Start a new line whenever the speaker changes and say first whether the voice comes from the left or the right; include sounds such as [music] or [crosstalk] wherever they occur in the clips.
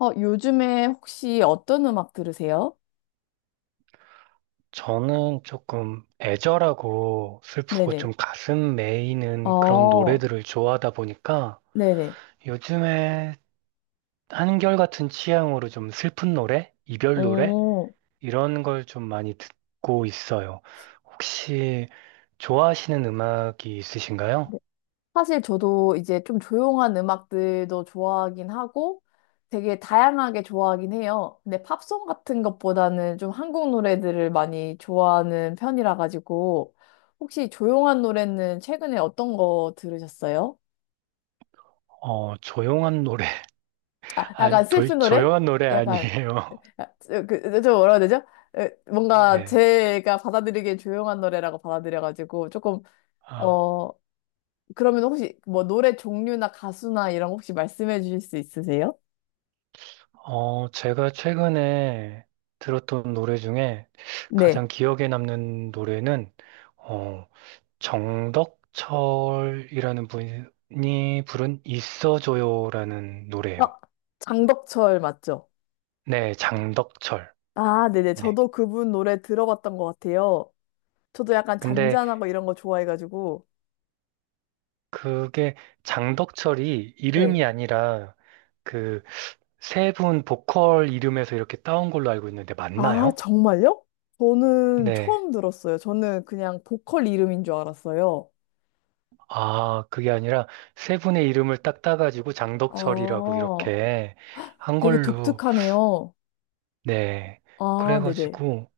left: 요즘에 혹시 어떤 음악 들으세요?
right: 저는 조금 애절하고 슬프고
left: 네네.
right: 좀 가슴 메이는 그런
left: 어,
right: 노래들을 좋아하다 보니까
left: 네네.
right: 요즘에 한결같은 취향으로 좀 슬픈 노래, 이별 노래
left: 어,
right: 이런 걸 좀 많이 듣고 있어요. 혹시 좋아하시는 음악이 있으신가요?
left: 네. 사실 저도 이제 좀 조용한 음악들도 좋아하긴 하고 되게 다양하게 좋아하긴 해요. 근데 팝송 같은 것보다는 좀 한국 노래들을 많이 좋아하는 편이라 가지고 혹시 조용한 노래는 최근에 어떤 거 들으셨어요?
right: 조용한 노래. [laughs]
left: 아,
right: 아니,
left: 약간 슬픈 노래?
right: 조용한 노래
left: 약간,
right: 아니에요.
left: 아, 그, 좀 뭐라 해야 되죠?
right: [laughs]
left: 뭔가
right: 네.
left: 제가 받아들이기엔 조용한 노래라고 받아들여가지고 조금
right: 아.
left: 어 그러면 혹시 뭐 노래 종류나 가수나 이런 거 혹시 말씀해 주실 수 있으세요?
right: 제가 최근에 들었던 노래 중에 가장
left: 네.
right: 기억에 남는 노래는 어, 정덕철이라는 분이 부른 있어줘요라는 노래예요.
left: 아, 장덕철 맞죠?
right: 네, 장덕철.
left: 아, 네네.
right: 네.
left: 저도 그분 노래 들어봤던 것 같아요. 저도 약간
right: 근데
left: 잔잔하고 이런 거 좋아해가지고.
right: 그게 장덕철이
left: 네,
right: 이름이 아니라 그 세 분 보컬 이름에서 이렇게 따온 걸로 알고 있는데
left: 아,
right: 맞나요?
left: 정말요? 저는
right: 네.
left: 처음 들었어요. 저는 그냥 보컬 이름인 줄 알았어요.
right: 아, 그게 아니라 세 분의 이름을 딱 따가지고 장덕철이라고
left: 아,
right: 이렇게 한
left: 되게
right: 걸로,
left: 독특하네요.
right: 네.
left: 아, 네네.
right: 그래가지고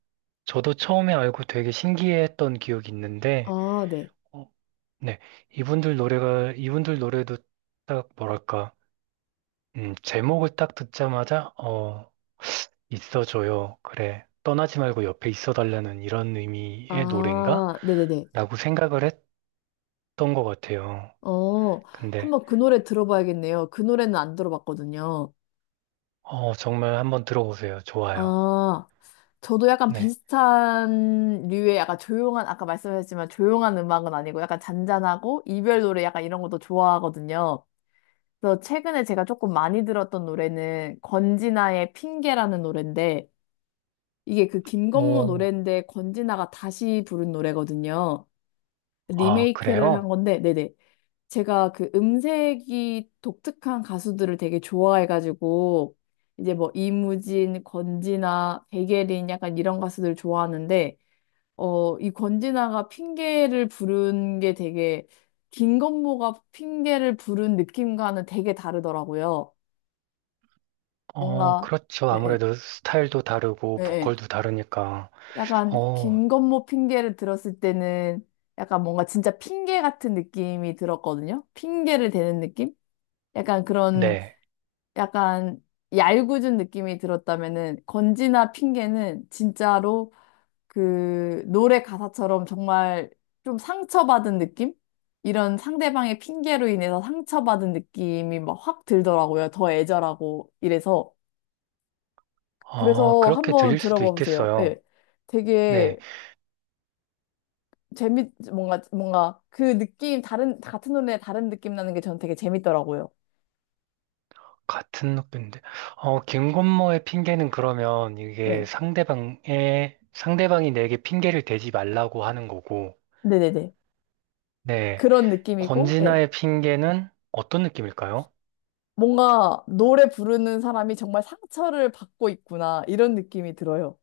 right: 저도 처음에 알고 되게 신기했던 기억이 있는데,
left: 아, 네.
right: 어, 네. 이분들 노래가, 이분들 노래도 딱 뭐랄까, 제목을 딱 듣자마자, 어, 있어줘요. 그래. 떠나지 말고 옆에 있어달라는 이런 의미의 노래인가?
left: 아, 네네네.
right: 라고 생각을 했던 것 같아요.
left: 어,
right: 근데,
left: 한번 그 노래 들어봐야겠네요. 그 노래는 안 들어봤거든요.
right: 어, 정말 한번 들어보세요. 좋아요.
left: 아, 저도 약간
right: 네.
left: 비슷한 류의 약간 조용한, 아까 말씀하셨지만 조용한 음악은 아니고 약간 잔잔하고 이별 노래 약간 이런 것도 좋아하거든요. 그래서 최근에 제가 조금 많이 들었던 노래는 권진아의 핑계라는 노래인데 이게 그 김건모
right: 어,
left: 노래인데 권진아가 다시 부른 노래거든요.
right: 아,
left: 리메이크를 한
right: 그래요?
left: 건데, 네네. 제가 그 음색이 독특한 가수들을 되게 좋아해가지고 이제 뭐 이무진, 권진아, 백예린 약간 이런 가수들 좋아하는데 이 권진아가 핑계를 부른 게 되게 김건모가 핑계를 부른 느낌과는 되게 다르더라고요.
right: 어,
left: 뭔가
right: 그렇죠.
left: 예,
right: 아무래도 스타일도
left: 예,
right: 다르고
left: 예, 예.
right: 보컬도 다르니까.
left: 약간
right: 어,
left: 김건모 핑계를 들었을 때는 약간 뭔가 진짜 핑계 같은 느낌이 들었거든요. 핑계를 대는 느낌? 약간 그런
right: 네.
left: 약간 얄궂은 느낌이 들었다면은 건지나 핑계는 진짜로 그 노래 가사처럼 정말 좀 상처받은 느낌? 이런 상대방의 핑계로 인해서 상처받은 느낌이 막 확 들더라고요. 더 애절하고 이래서.
right: 아,
left: 그래서
right: 그렇게
left: 한번
right: 들릴 수도
left: 들어봐 보세요.
right: 있겠어요.
left: 예.
right: 네.
left: 되게 뭔가, 뭔가, 그 느낌, 다른, 같은 노래에 다른 느낌 나는 게 저는 되게 재밌더라고요.
right: 같은 느낌인데. 어, 김건모의 핑계는 그러면 이게
left: 예.
right: 상대방의, 상대방이 내게 핑계를 대지 말라고 하는 거고.
left: 네네네.
right: 네.
left: 그런 느낌이고, 예.
right: 권진아의 핑계는 어떤 느낌일까요?
left: 뭔가 노래 부르는 사람이 정말 상처를 받고 있구나 이런 느낌이 들어요.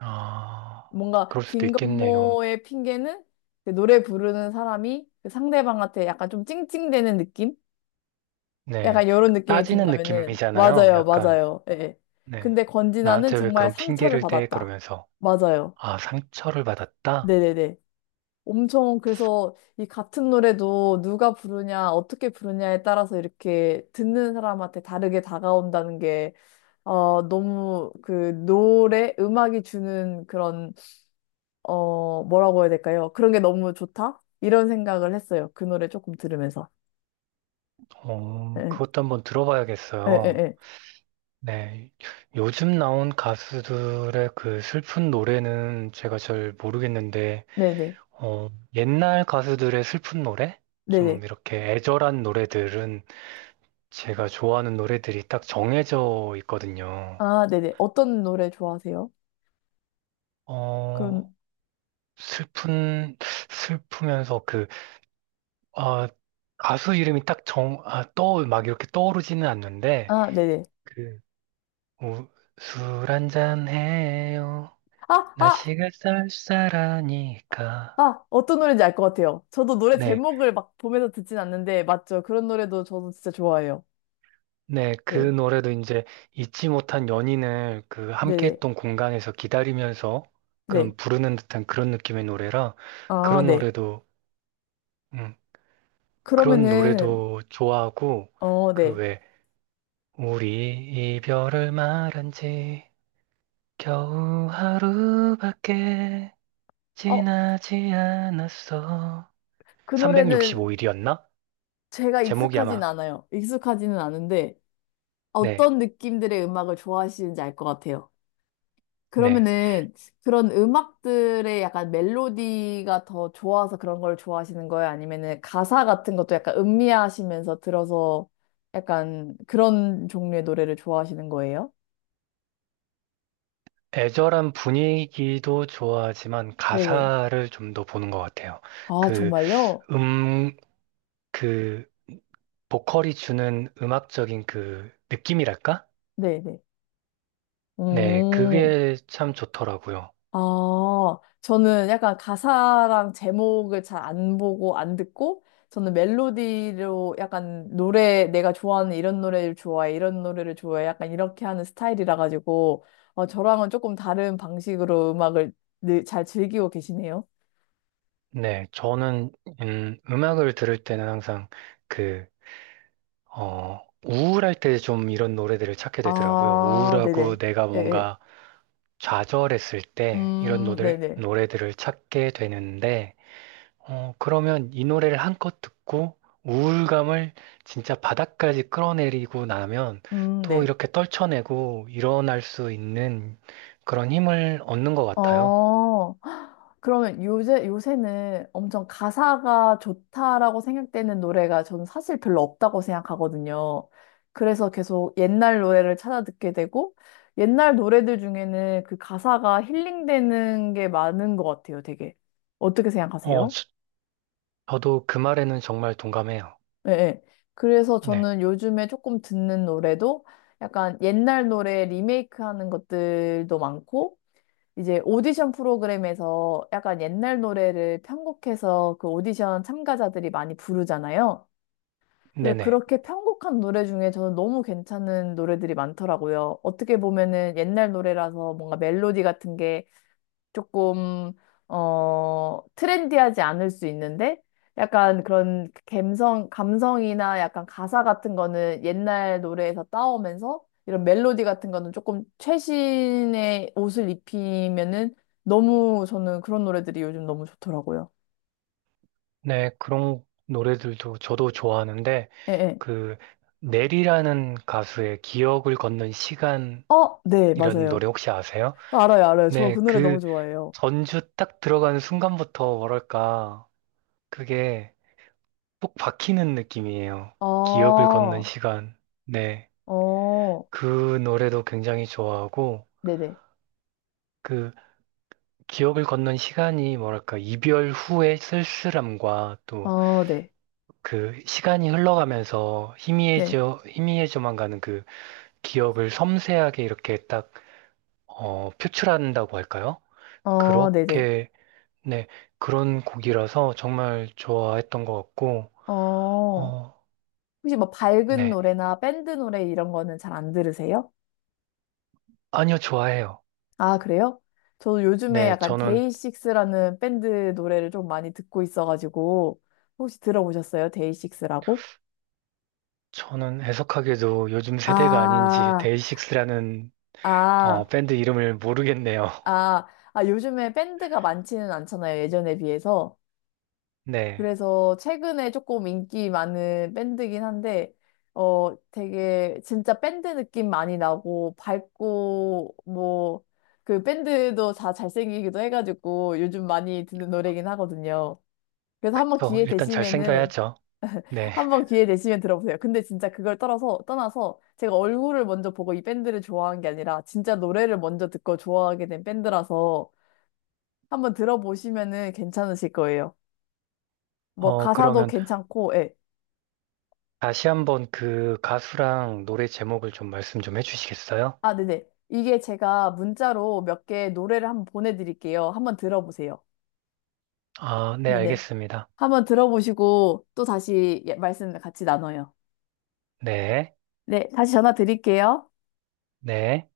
right: 아,
left: 뭔가
right: 그럴 수도 있겠네요.
left: 김건모의 핑계는 그 노래 부르는 사람이 그 상대방한테 약간 좀 찡찡대는 느낌?
right: 네.
left: 약간 이런 느낌이
right: 따지는
left: 든다면은
right: 느낌이잖아요.
left: 맞아요,
right: 약간.
left: 맞아요. 예. 예.
right: 네.
left: 근데 권진아는
right: 나한테 왜
left: 정말
right: 그런
left: 상처를
right: 핑계를 대?
left: 받았다.
right: 그러면서,
left: 맞아요.
right: 아, 상처를 받았다?
left: 네네네. 엄청 그래서 이 같은 노래도 누가 부르냐, 어떻게 부르냐에 따라서 이렇게 듣는 사람한테 다르게 다가온다는 게 너무 그 노래, 음악이 주는 그런, 뭐라고 해야 될까요? 그런 게 너무 좋다? 이런 생각을 했어요. 그 노래 조금 들으면서.
right: 어,
left: 예,
right: 그것도 한번
left: 예, 예,
right: 들어봐야겠어요.
left: 예.
right: 네. 요즘 나온 가수들의 그 슬픈 노래는 제가 잘 모르겠는데,
left: 네네.
right: 어, 옛날 가수들의 슬픈 노래? 좀
left: 네네.
right: 이렇게 애절한 노래들은 제가 좋아하는 노래들이 딱 정해져 있거든요.
left: 아, 네네. 어떤 노래 좋아하세요?
right: 어,
left: 그런,
right: 슬픈, 슬프면서 그 아, 가수 이름이 딱 정, 아, 떠, 막 이렇게 떠오르지는 않는데,
left: 아, 네네.
right: 그, 뭐, 술 한잔 해요.
left: 아, 아!
right: 날씨가 쌀쌀하니까.
left: 아, 어떤 노래인지 알 것 같아요. 저도 노래
right: 네,
left: 제목을 막 보면서 듣진 않는데, 맞죠? 그런 노래도 저도 진짜 좋아해요.
right: 네, 그
left: 네.
right: 노래도 이제 잊지 못한 연인을 그 함께
left: 네네.
right: 했던 공간에서 기다리면서
left: 네.
right: 그런 부르는 듯한 그런 느낌의 노래라,
left: 아,
right: 그런
left: 네.
right: 노래도, 음, 그런
left: 그러면은,
right: 노래도 좋아하고,
left: 어,
right: 그
left: 네.
right: 왜, 우리 이별을 말한 지 겨우 하루밖에
left: 어,
right: 지나지 않았어.
left: 그 노래는
right: 365일이었나?
left: 제가
right: 제목이
left: 익숙하진
right: 아마,
left: 않아요. 익숙하지는 않은데
right: 네,
left: 어떤 느낌들의 음악을 좋아하시는지 알 것 같아요.
right: 네.
left: 그러면은 그런 음악들의 약간 멜로디가 더 좋아서 그런 걸 좋아하시는 거예요? 아니면은 가사 같은 것도 약간 음미하시면서 들어서 약간 그런 종류의 노래를 좋아하시는 거예요?
right: 애절한 분위기도 좋아하지만
left: 네네.
right: 가사를 좀 더 보는 것 같아요.
left: 아,
right: 그,
left: 정말요?
right: 음, 그, 보컬이 주는 음악적인 그 느낌이랄까?
left: 네네.
right: 네,
left: 음.
right: 그게 참 좋더라고요.
left: 아, 저는 약간 가사랑 제목을 잘 안 보고 안 듣고, 저는 멜로디로 약간 노래, 내가 좋아하는 이런 노래를 좋아해, 이런 노래를 좋아해, 약간 이렇게 하는 스타일이라 가지고, 저랑은 조금 다른 방식으로 음악을 늘 잘 즐기고 계시네요.
right: 네, 저는, 음악을 들을 때는 항상 그, 어, 우울할 때 좀 이런 노래들을 찾게 되더라고요.
left: 아,
right: 우울하고
left: 네네.
right: 내가
left: 예, 예.
right: 뭔가 좌절했을 때 이런
left: 네네.
right: 노래들을 찾게 되는데, 어, 그러면 이 노래를 한껏 듣고 우울감을 진짜 바닥까지 끌어내리고 나면 또
left: 네.
right: 이렇게 떨쳐내고 일어날 수 있는 그런 힘을 얻는 것 같아요.
left: 어, 그러면 요새는 엄청 가사가 좋다라고 생각되는 노래가 저는 사실 별로 없다고 생각하거든요. 그래서 계속 옛날 노래를 찾아 듣게 되고, 옛날 노래들 중에는 그 가사가 힐링되는 게 많은 것 같아요, 되게. 어떻게
right: 어,
left: 생각하세요?
right: 저, 저도 그 말에는 정말 동감해요.
left: 네, 네. 그래서
right: 네,
left: 저는 요즘에 조금 듣는 노래도 약간 옛날 노래 리메이크 하는 것들도 많고, 이제 오디션 프로그램에서 약간 옛날 노래를 편곡해서 그 오디션 참가자들이 많이 부르잖아요. 그래서
right: 네네.
left: 그렇게 편곡한 노래 중에 저는 너무 괜찮은 노래들이 많더라고요. 어떻게 보면은 옛날 노래라서 뭔가 멜로디 같은 게 조금 트렌디하지 않을 수 있는데 약간 그런 감성이나 약간 가사 같은 거는 옛날 노래에서 따오면서 이런 멜로디 같은 거는 조금 최신의 옷을 입히면은 너무 저는 그런 노래들이 요즘 너무 좋더라고요.
right: 네, 그런 노래들도 저도 좋아하는데,
left: 예, 예.
right: 그 넬이라는 가수의 기억을 걷는 시간이라는
left: 어, 네, 맞아요.
right: 노래 혹시 아세요?
left: 아, 알아요, 알아요. 저 그
right: 네,
left: 노래 너무
right: 그
left: 좋아해요.
right: 전주 딱 들어가는 순간부터 뭐랄까 그게 쏙 박히는 느낌이에요. 기억을
left: 아,
right: 걷는 시간. 네,
left: 어,
right: 그 노래도 굉장히 좋아하고
left: 네네.
right: 그 기억을 걷는 시간이 뭐랄까 이별 후의 쓸쓸함과 또
left: 어, 네.
right: 그 시간이 흘러가면서
left: 네.
right: 희미해져만 가는 그 기억을 섬세하게 이렇게 딱 어, 표출한다고 할까요?
left: 어, 네네.
right: 그렇게, 네, 그런 곡이라서 정말 좋아했던 것 같고,
left: 어,
right: 어,
left: 혹시 뭐 밝은
right: 네.
left: 노래나 밴드 노래 이런 거는 잘 안 들으세요?
right: 아니요, 좋아해요.
left: 아, 그래요? 저도 요즘에
right: 네,
left: 약간
right: 저는,
left: 데이식스라는 밴드 노래를 좀 많이 듣고 있어가지고 혹시 들어보셨어요? 데이식스라고?
right: 저는 애석하게도 요즘 세대가 아닌지
left: 아,
right: 데이식스라는, 어,
left: 아,
right: 밴드 이름을 모르겠네요. [laughs]
left: 아, 아, 요즘에 밴드가 많지는 않잖아요. 예전에 비해서.
right: 네.
left: 그래서 최근에 조금 인기 많은 밴드긴 한데, 되게 진짜 밴드 느낌 많이 나고, 밝고, 뭐, 그 밴드도 다 잘생기기도 해가지고 요즘 많이 듣는 노래긴 하거든요. 그래서 한번
right: 어,
left: 기회
right: 일단
left: 되시면은,
right: 잘생겨야죠. 네.
left: 한번 기회 되시면 들어보세요. 근데 진짜 그걸 떠나서 제가 얼굴을 먼저 보고 이 밴드를 좋아한 게 아니라 진짜 노래를 먼저 듣고 좋아하게 된 밴드라서 한번 들어보시면은 괜찮으실 거예요. 뭐
right: 어,
left: 가사도
right: 그러면
left: 괜찮고, 예.
right: 다시 한번 그 가수랑 노래 제목을 좀 말씀 좀 해주시겠어요?
left: 아, 네네. 이게 제가 문자로 몇 개 노래를 한번 보내드릴게요. 한번 들어보세요.
right: 아, 네,
left: 네네.
right: 알겠습니다.
left: 한번 들어보시고 또 다시 말씀 같이 나눠요.
right: 네.
left: 네, 다시 전화 드릴게요.
right: 네.